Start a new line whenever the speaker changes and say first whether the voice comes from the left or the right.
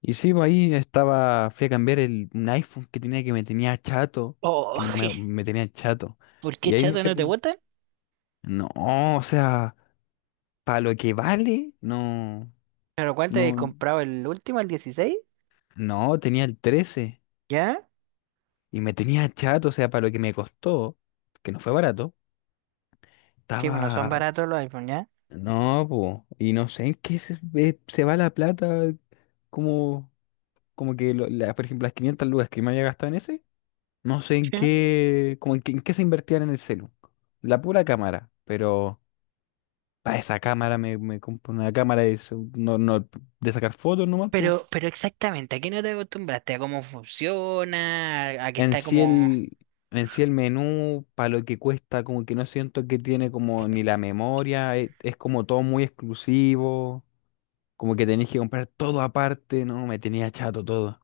left: Y sí, pues ahí estaba, fui a cambiar un iPhone que tenía que me tenía chato,
right: Oh,
left: que me, me, me tenía chato.
right: ¿por qué
left: Y ahí me
right: chato
left: fui a...
right: no te
left: com-
right: gustan?
left: No, o sea, para lo que vale, no,
right: ¿Pero cuál te he
left: no,
right: comprado? ¿El último, el 16?
left: no, tenía el 13
right: ¿Ya?
left: y me tenía chato, o sea, para lo que me costó, que no fue barato,
right: Sí, bueno, son
left: estaba.
right: baratos los iPhone, ¿ya?
left: No, pues, y no sé en qué se va la plata, como, como que, por ejemplo, las 500 lucas que me había gastado en ese. No sé en
right: Sí.
left: qué, como en qué, en qué se invertían en el celu. La pura cámara, pero para esa cámara me compro una cámara de, no, no, de sacar fotos nomás, po.
right: Pero exactamente, ¿a qué no te acostumbraste? ¿A cómo funciona? ¿A que
left: En
right: está
left: sí
right: como?
left: el, en sí el menú, para lo que cuesta, como que no siento que tiene como ni la memoria, es, como todo muy exclusivo, como que tenéis que comprar todo aparte, no, me tenía chato todo.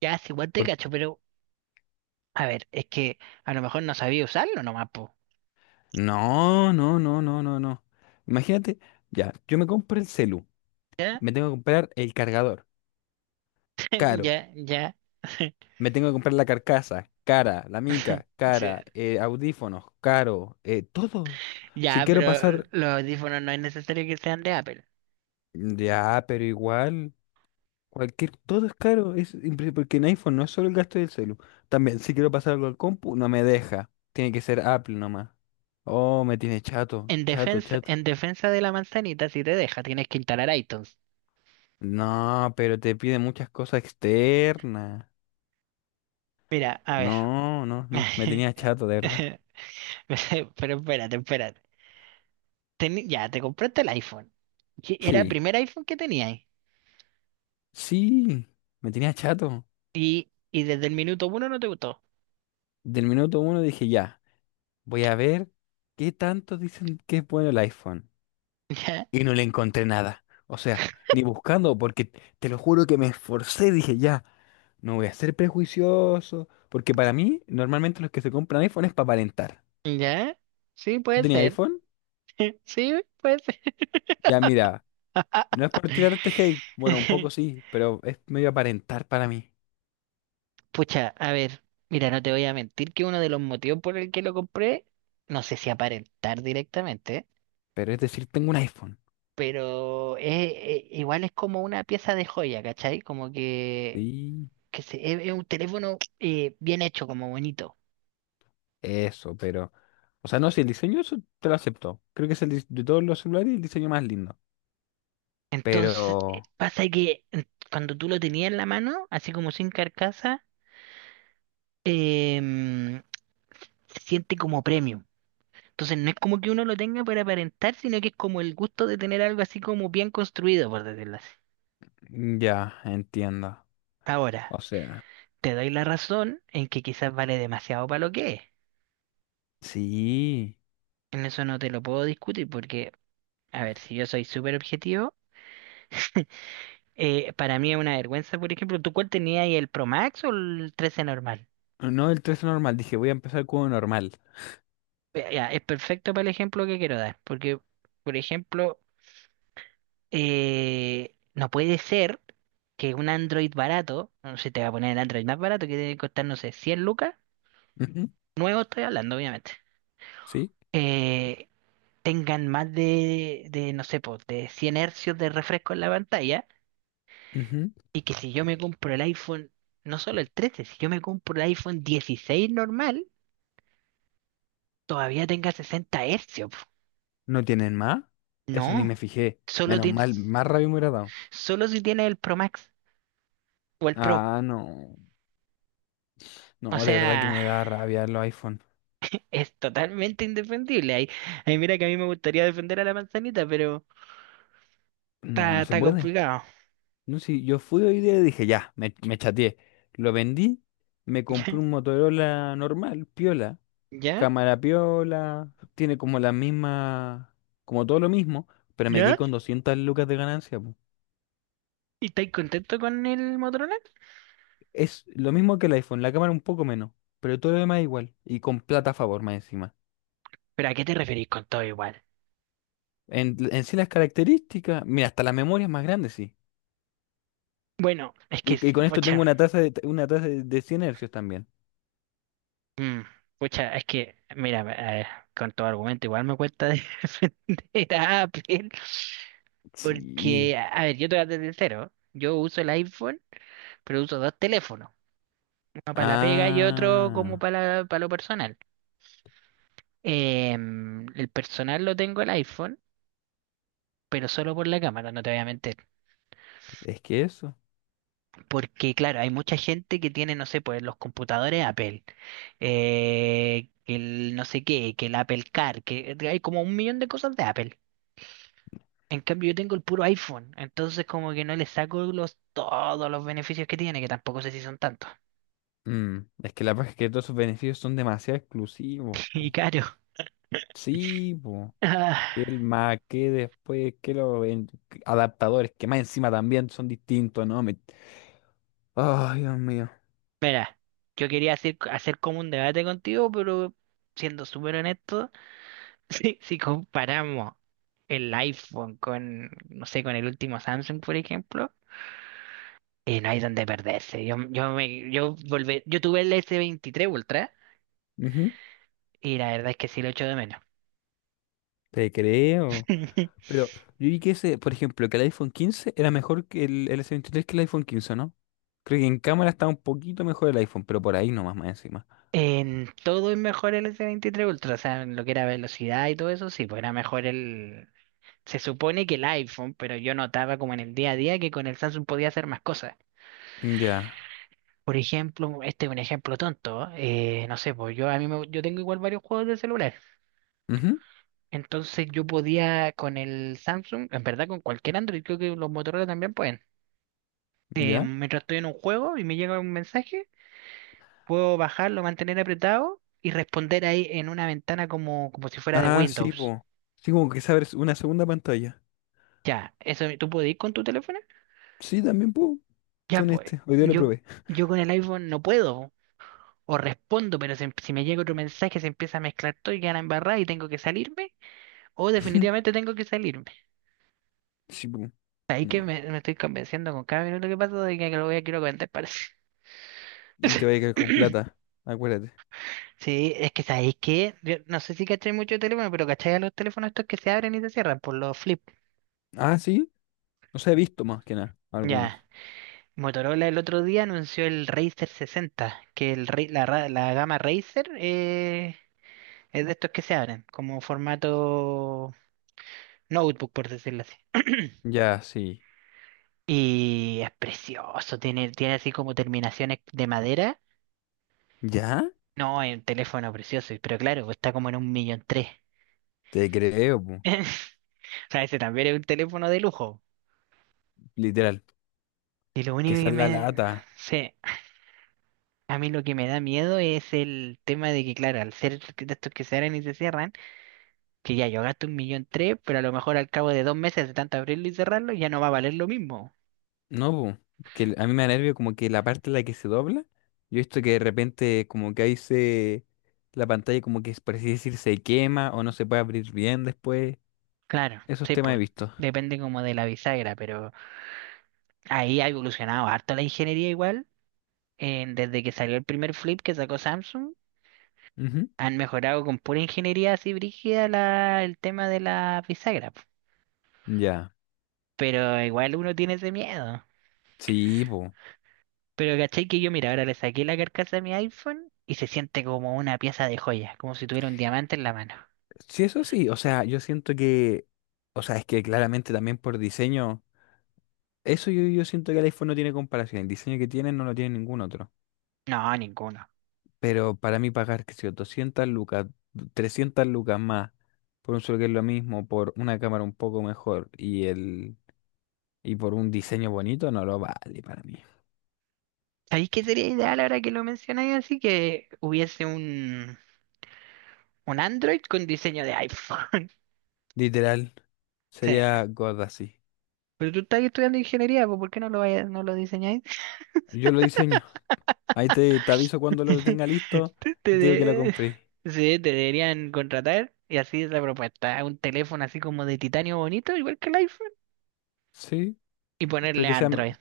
right: Ya, sí, igual te
left: Por-
right: cacho, pero. A ver, es que a lo mejor no sabía usarlo nomás, po.
left: No, no, no, no, no, no. Imagínate, ya, yo me compro el celu,
right: ¿Ya?
left: me tengo que comprar el cargador, caro.
right: Ya, ya.
left: Me tengo que comprar la carcasa, cara, la mica,
right: Sí.
left: cara, audífonos, caro, todo. Si
right: Ya,
left: quiero
right: pero
left: pasar,
right: los audífonos no es necesario que sean de Apple.
left: ya, pero igual, cualquier, todo es caro, porque en iPhone no es solo el gasto del celu. También, si quiero pasar algo al compu, no me deja. Tiene que ser Apple nomás. Oh, me tiene chato, chato, chato.
right: En defensa de la manzanita, si te deja, tienes que instalar iTunes.
left: No, pero te pide muchas cosas externas.
right: Mira, a ver.
left: No, no, no, me tenía chato, de verdad.
right: Pero espérate, espérate. Ya, te compraste el iPhone. Que Era el
left: Sí,
right: primer iPhone que tenías.
left: sí, me tenía chato.
right: Y desde el minuto uno no te gustó.
left: Del minuto uno dije ya. Voy a ver qué tanto dicen que es bueno el iPhone.
right: Ya,
left: Y no le encontré nada. O sea, ni buscando, porque te lo juro que me esforcé. Dije, ya, no voy a ser prejuicioso. Porque para mí, normalmente los que se compran iPhone es para aparentar.
right: ya. Sí,
left: ¿Tú
right: puede
left: tenías
right: ser.
left: iPhone?
right: Sí, puede ser.
left: Ya, mira, no es por tirarte hate. Bueno, un poco sí, pero es medio aparentar para mí.
right: Pucha, a ver. Mira, no te voy a mentir que uno de los motivos por el que lo compré, no sé si aparentar directamente,
left: Pero es decir, tengo un iPhone.
right: pero igual es como una pieza de joya, ¿cachai? Como que,
left: Sí,
right: es un teléfono bien hecho, como bonito.
left: eso, pero. O sea, no, si el diseño eso te lo acepto. Creo que es el de todos los celulares el diseño más lindo.
right: Entonces,
left: Pero.
right: pasa que cuando tú lo tenías en la mano, así como sin carcasa, em, se siente como premium. Entonces, no es como que uno lo tenga para aparentar, sino que es como el gusto de tener algo así como bien construido, por decirlo así.
left: Mm, ya, entiendo.
right: Ahora,
left: O sea,
right: te doy la razón en que quizás vale demasiado para lo que es.
left: sí.
right: En eso no te lo puedo discutir porque, a ver, si yo soy súper objetivo, para mí es una vergüenza, por ejemplo, ¿tú cuál tenías ahí, el Pro Max o el 13 normal?
left: Oh, no, el tres normal. Dije, voy a empezar con uno normal.
right: Ya, es perfecto para el ejemplo que quiero dar, porque, por ejemplo, no puede ser que un Android barato, no sé, te va a poner el Android más barato que debe costar, no sé, 100 lucas,
left: Ujú.
right: nuevo estoy hablando, obviamente,
left: ¿Sí?
right: eh, tengan más de, no sé, pues, de 100 hercios de refresco en la pantalla,
left: Ujú.
right: y que si yo me compro el iPhone, no solo el 13 si yo me compro el iPhone 16 normal, todavía tenga 60 hercios. Po.
left: ¿No tienen más? Eso ni me
right: No,
left: fijé.
right: solo
left: Menos mal,
right: tienes,
left: más rabia me hubiera dado.
right: solo si tienes el Pro Max. O el Pro.
left: Ah, no.
right: O
left: No, de verdad que
right: sea,
left: me da rabia los iPhone.
right: es totalmente indefendible. Ahí mira que a mí me gustaría defender a la manzanita, pero
left: No,
right: está,
left: no se
right: está
left: puede.
right: complicado.
left: No, si yo fui hoy día y dije, ya, me chateé. Lo vendí, me compré
right: ¿Ya?
left: un Motorola normal, piola.
right: ¿Ya?
left: Cámara piola, tiene como la misma, como todo lo mismo, pero me quedé
right: ¿Ya?
left: con 200 lucas de ganancia, po.
right: ¿Y estáis contento con el Motorola?
left: Es lo mismo que el iPhone, la cámara un poco menos, pero todo lo demás es igual y con plata a favor más encima.
right: ¿Pero a qué te referís con todo igual?
left: En sí las características, mira, hasta la memoria es más grande, sí.
right: Bueno, es que,
left: Y con esto tengo
right: pocha,
left: una tasa de 100 hercios también.
right: mm, pocha, es que, mira, con todo argumento igual me cuesta defender a Apple.
left: Sí.
right: Porque, a ver, yo te voy a ser sincero. Yo uso el iPhone, pero uso dos teléfonos. Uno para la pega y otro como
left: Ah,
right: para, para lo personal. El personal lo tengo el iPhone, pero solo por la cámara, no te voy a mentir.
left: es que eso.
right: Porque, claro, hay mucha gente que tiene, no sé, pues los computadores Apple, que el no sé qué, que el Apple Car, que hay como un millón de cosas de Apple. En cambio, yo tengo el puro iPhone, entonces como que no le saco todos los beneficios que tiene, que tampoco sé si son tantos.
left: Mm, es que la verdad es que todos sus beneficios son demasiado exclusivos,
right: Y
left: po.
right: caro.
left: Sí, po.
right: Ah,
left: El Mac, que después, que los adaptadores, que más encima también son distintos, ¿no? Ay, Dios mío.
right: Mira, yo quería hacer como un debate contigo, pero siendo súper honesto. Si comparamos el iPhone con, no sé, con el último Samsung, por ejemplo, no hay donde perderse. Yo, me, yo, volvé yo tuve el S23 Ultra
left: Ujú,
right: y la verdad es que sí lo echo de menos.
left: te creo. Pero yo vi que ese, por ejemplo, que el iPhone 15 era mejor que el S23 que el iPhone 15, ¿no? Creo que en cámara está un poquito mejor el iPhone, pero por ahí nomás más encima.
right: En todo es mejor el S23 Ultra, o sea, en lo que era velocidad y todo eso, sí, pues era mejor el. Se supone que el iPhone, pero yo notaba como en el día a día que con el Samsung podía hacer más cosas.
left: Ya.
right: Por ejemplo, este es un ejemplo tonto, ¿eh? No sé, pues yo a mí me- yo tengo igual varios juegos de celular.
left: Ujú,
right: Entonces yo podía con el Samsung, en verdad con cualquier Android, creo que los Motorola también pueden. Eh,
left: ya.
right: mientras estoy en un juego y me llega un mensaje, puedo bajarlo, mantener apretado y responder ahí en una ventana como si fuera de
left: Ah, sí,
right: Windows.
left: po. Sí, como que sabes una segunda pantalla.
right: Ya, eso tú puedes ir con tu teléfono.
left: Sí, también, po.
right: Ya
left: Con
right: pues,
left: este. Hoy día lo
right: yo,
left: probé.
right: yo con el iPhone no puedo. O respondo, pero si me llega otro mensaje se empieza a mezclar todo y queda embarrada y tengo que salirme. O definitivamente tengo que salirme.
left: Sí, po.
right: Ahí que me,
left: No.
right: me estoy convenciendo con cada minuto que pasa de que lo voy a quiero vender, parece.
left: Y te voy a quedar con plata. Acuérdate.
right: Sí, es que sabéis que, no sé si cacháis mucho de teléfono, pero cacháis a los teléfonos estos que se abren y se cierran por los flip.
left: Ah, sí. No sé, he visto más que nada
right: Ya,
left: algunas.
right: Motorola el otro día anunció el Razer 60, que el, ra- la gama Razer, es de estos que se abren, como formato notebook, por decirlo así.
left: Ya, sí.
right: Y es precioso, tiene así como terminaciones de madera.
left: ¿Ya?
right: No, es un teléfono precioso, pero claro, está como en un millón tres.
left: Te creo, po.
right: O sea, ese también es un teléfono de lujo.
left: Literal.
right: Y lo
left: Que
right: único
left: esa
right: que
left: es la
right: me...
left: lata.
right: sé, a mí lo que me da miedo es el tema de que, claro, al ser de estos que se abren y se cierran, que ya yo gasto un millón tres, pero a lo mejor al cabo de 2 meses de tanto abrirlo y cerrarlo ya no va a valer lo mismo.
left: No, po. Porque a mí me da nervio como que la parte en la que se dobla. Yo he visto que de repente como que ahí se. La pantalla como que, por así decir, se quema o no se puede abrir bien después.
right: Claro,
left: Esos
right: sí,
left: temas he
right: pues
left: visto.
right: depende como de la bisagra, pero ahí ha evolucionado harto la ingeniería igual. Desde que salió el primer flip que sacó Samsung,
left: Ujú.
right: han mejorado con pura ingeniería así brígida el tema de la bisagra. Po.
left: Ya.
right: Pero igual uno tiene ese miedo.
left: Sí, po.
right: Pero caché que yo, mira, ahora le saqué la carcasa a mi iPhone y se siente como una pieza de joya, como si tuviera un diamante en la mano.
left: Sí, eso sí. O sea, yo siento que. O sea, es que claramente también por diseño. Eso yo siento que el iPhone no tiene comparación. El diseño que tiene no lo tiene ningún otro.
right: No, ninguno.
left: Pero para mí pagar, qué sé yo, 200 lucas, 300 lucas más por un solo que es lo mismo, por una cámara un poco mejor y por un diseño bonito, no lo vale para mí.
right: ¿Sabéis qué sería ideal ahora que lo mencionáis así? Que hubiese un Android con diseño de iPhone.
left: Literal,
right: Sí.
left: sería God así.
right: Pero tú estás estudiando ingeniería, pues ¿por qué no lo diseñáis?
left: Yo lo diseño. Ahí te aviso cuando lo tenga listo
right: Te,
left: y
right: te
left: te digo que lo
right: de-
left: compré.
right: Sí, te deberían contratar y así es la propuesta. Un teléfono así como de titanio bonito, igual que el iPhone,
left: Sí,
right: y
left: pero
right: ponerle
left: que sea
right: Android.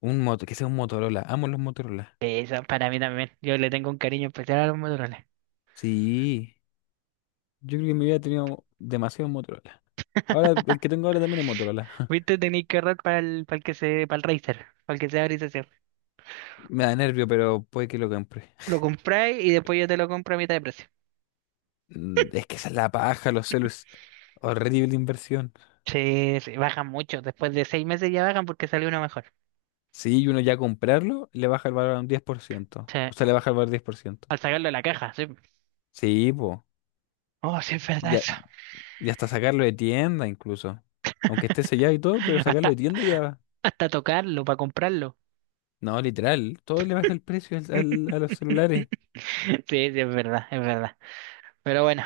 left: un moto, que sea un Motorola. Amo los Motorola.
right: Esa para mí también. Yo le tengo un cariño especial a los Motorola.
left: Sí, yo creo que en mi vida he tenido demasiados Motorola. Ahora, el que tengo ahora también es Motorola.
right: ¿Viste? Tenéis que ahorrar para el Razer, para el que sea grisáceo.
left: Me da nervio, pero puede que lo compre.
right: Lo compráis y después yo te lo compro a mitad de precio.
left: Es que esa es la paja, los celus. Horrible inversión.
right: Sí, sí, bajan mucho. Después de 6 meses ya bajan porque salió uno mejor.
left: Sí, y uno ya comprarlo, le baja el valor a un 10%.
right: Sí,
left: O sea, le baja el valor 10%.
right: al sacarlo de la caja, sí.
left: Sí, po.
right: Oh, sí, es verdad
left: Ya,
right: eso.
left: ya hasta sacarlo de tienda incluso. Aunque esté sellado y todo, pero sacarlo de
right: Hasta,
left: tienda ya.
right: hasta tocarlo para comprarlo.
left: No, literal, todo le baja el precio a los celulares.
right: Sí, sí, es verdad, es verdad. Pero bueno,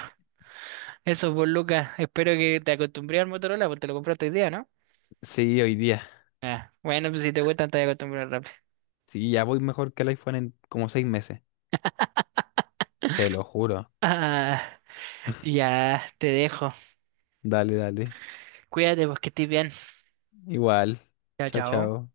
right: eso pues Lucas, espero que te acostumbré al Motorola, porque te lo compraste hoy día, ¿no?
left: Sí, hoy día.
right: Ah, bueno, pues si te gustan te voy a acostumbrar rápido.
left: Sí, ya voy mejor que el iPhone en como 6 meses. Te lo juro.
right: Ah. Ya te dejo.
left: Dale, dale.
right: Cuídate, pues que estés bien.
left: Igual.
right: Chao,
left: Chao,
right: chao.
left: chao.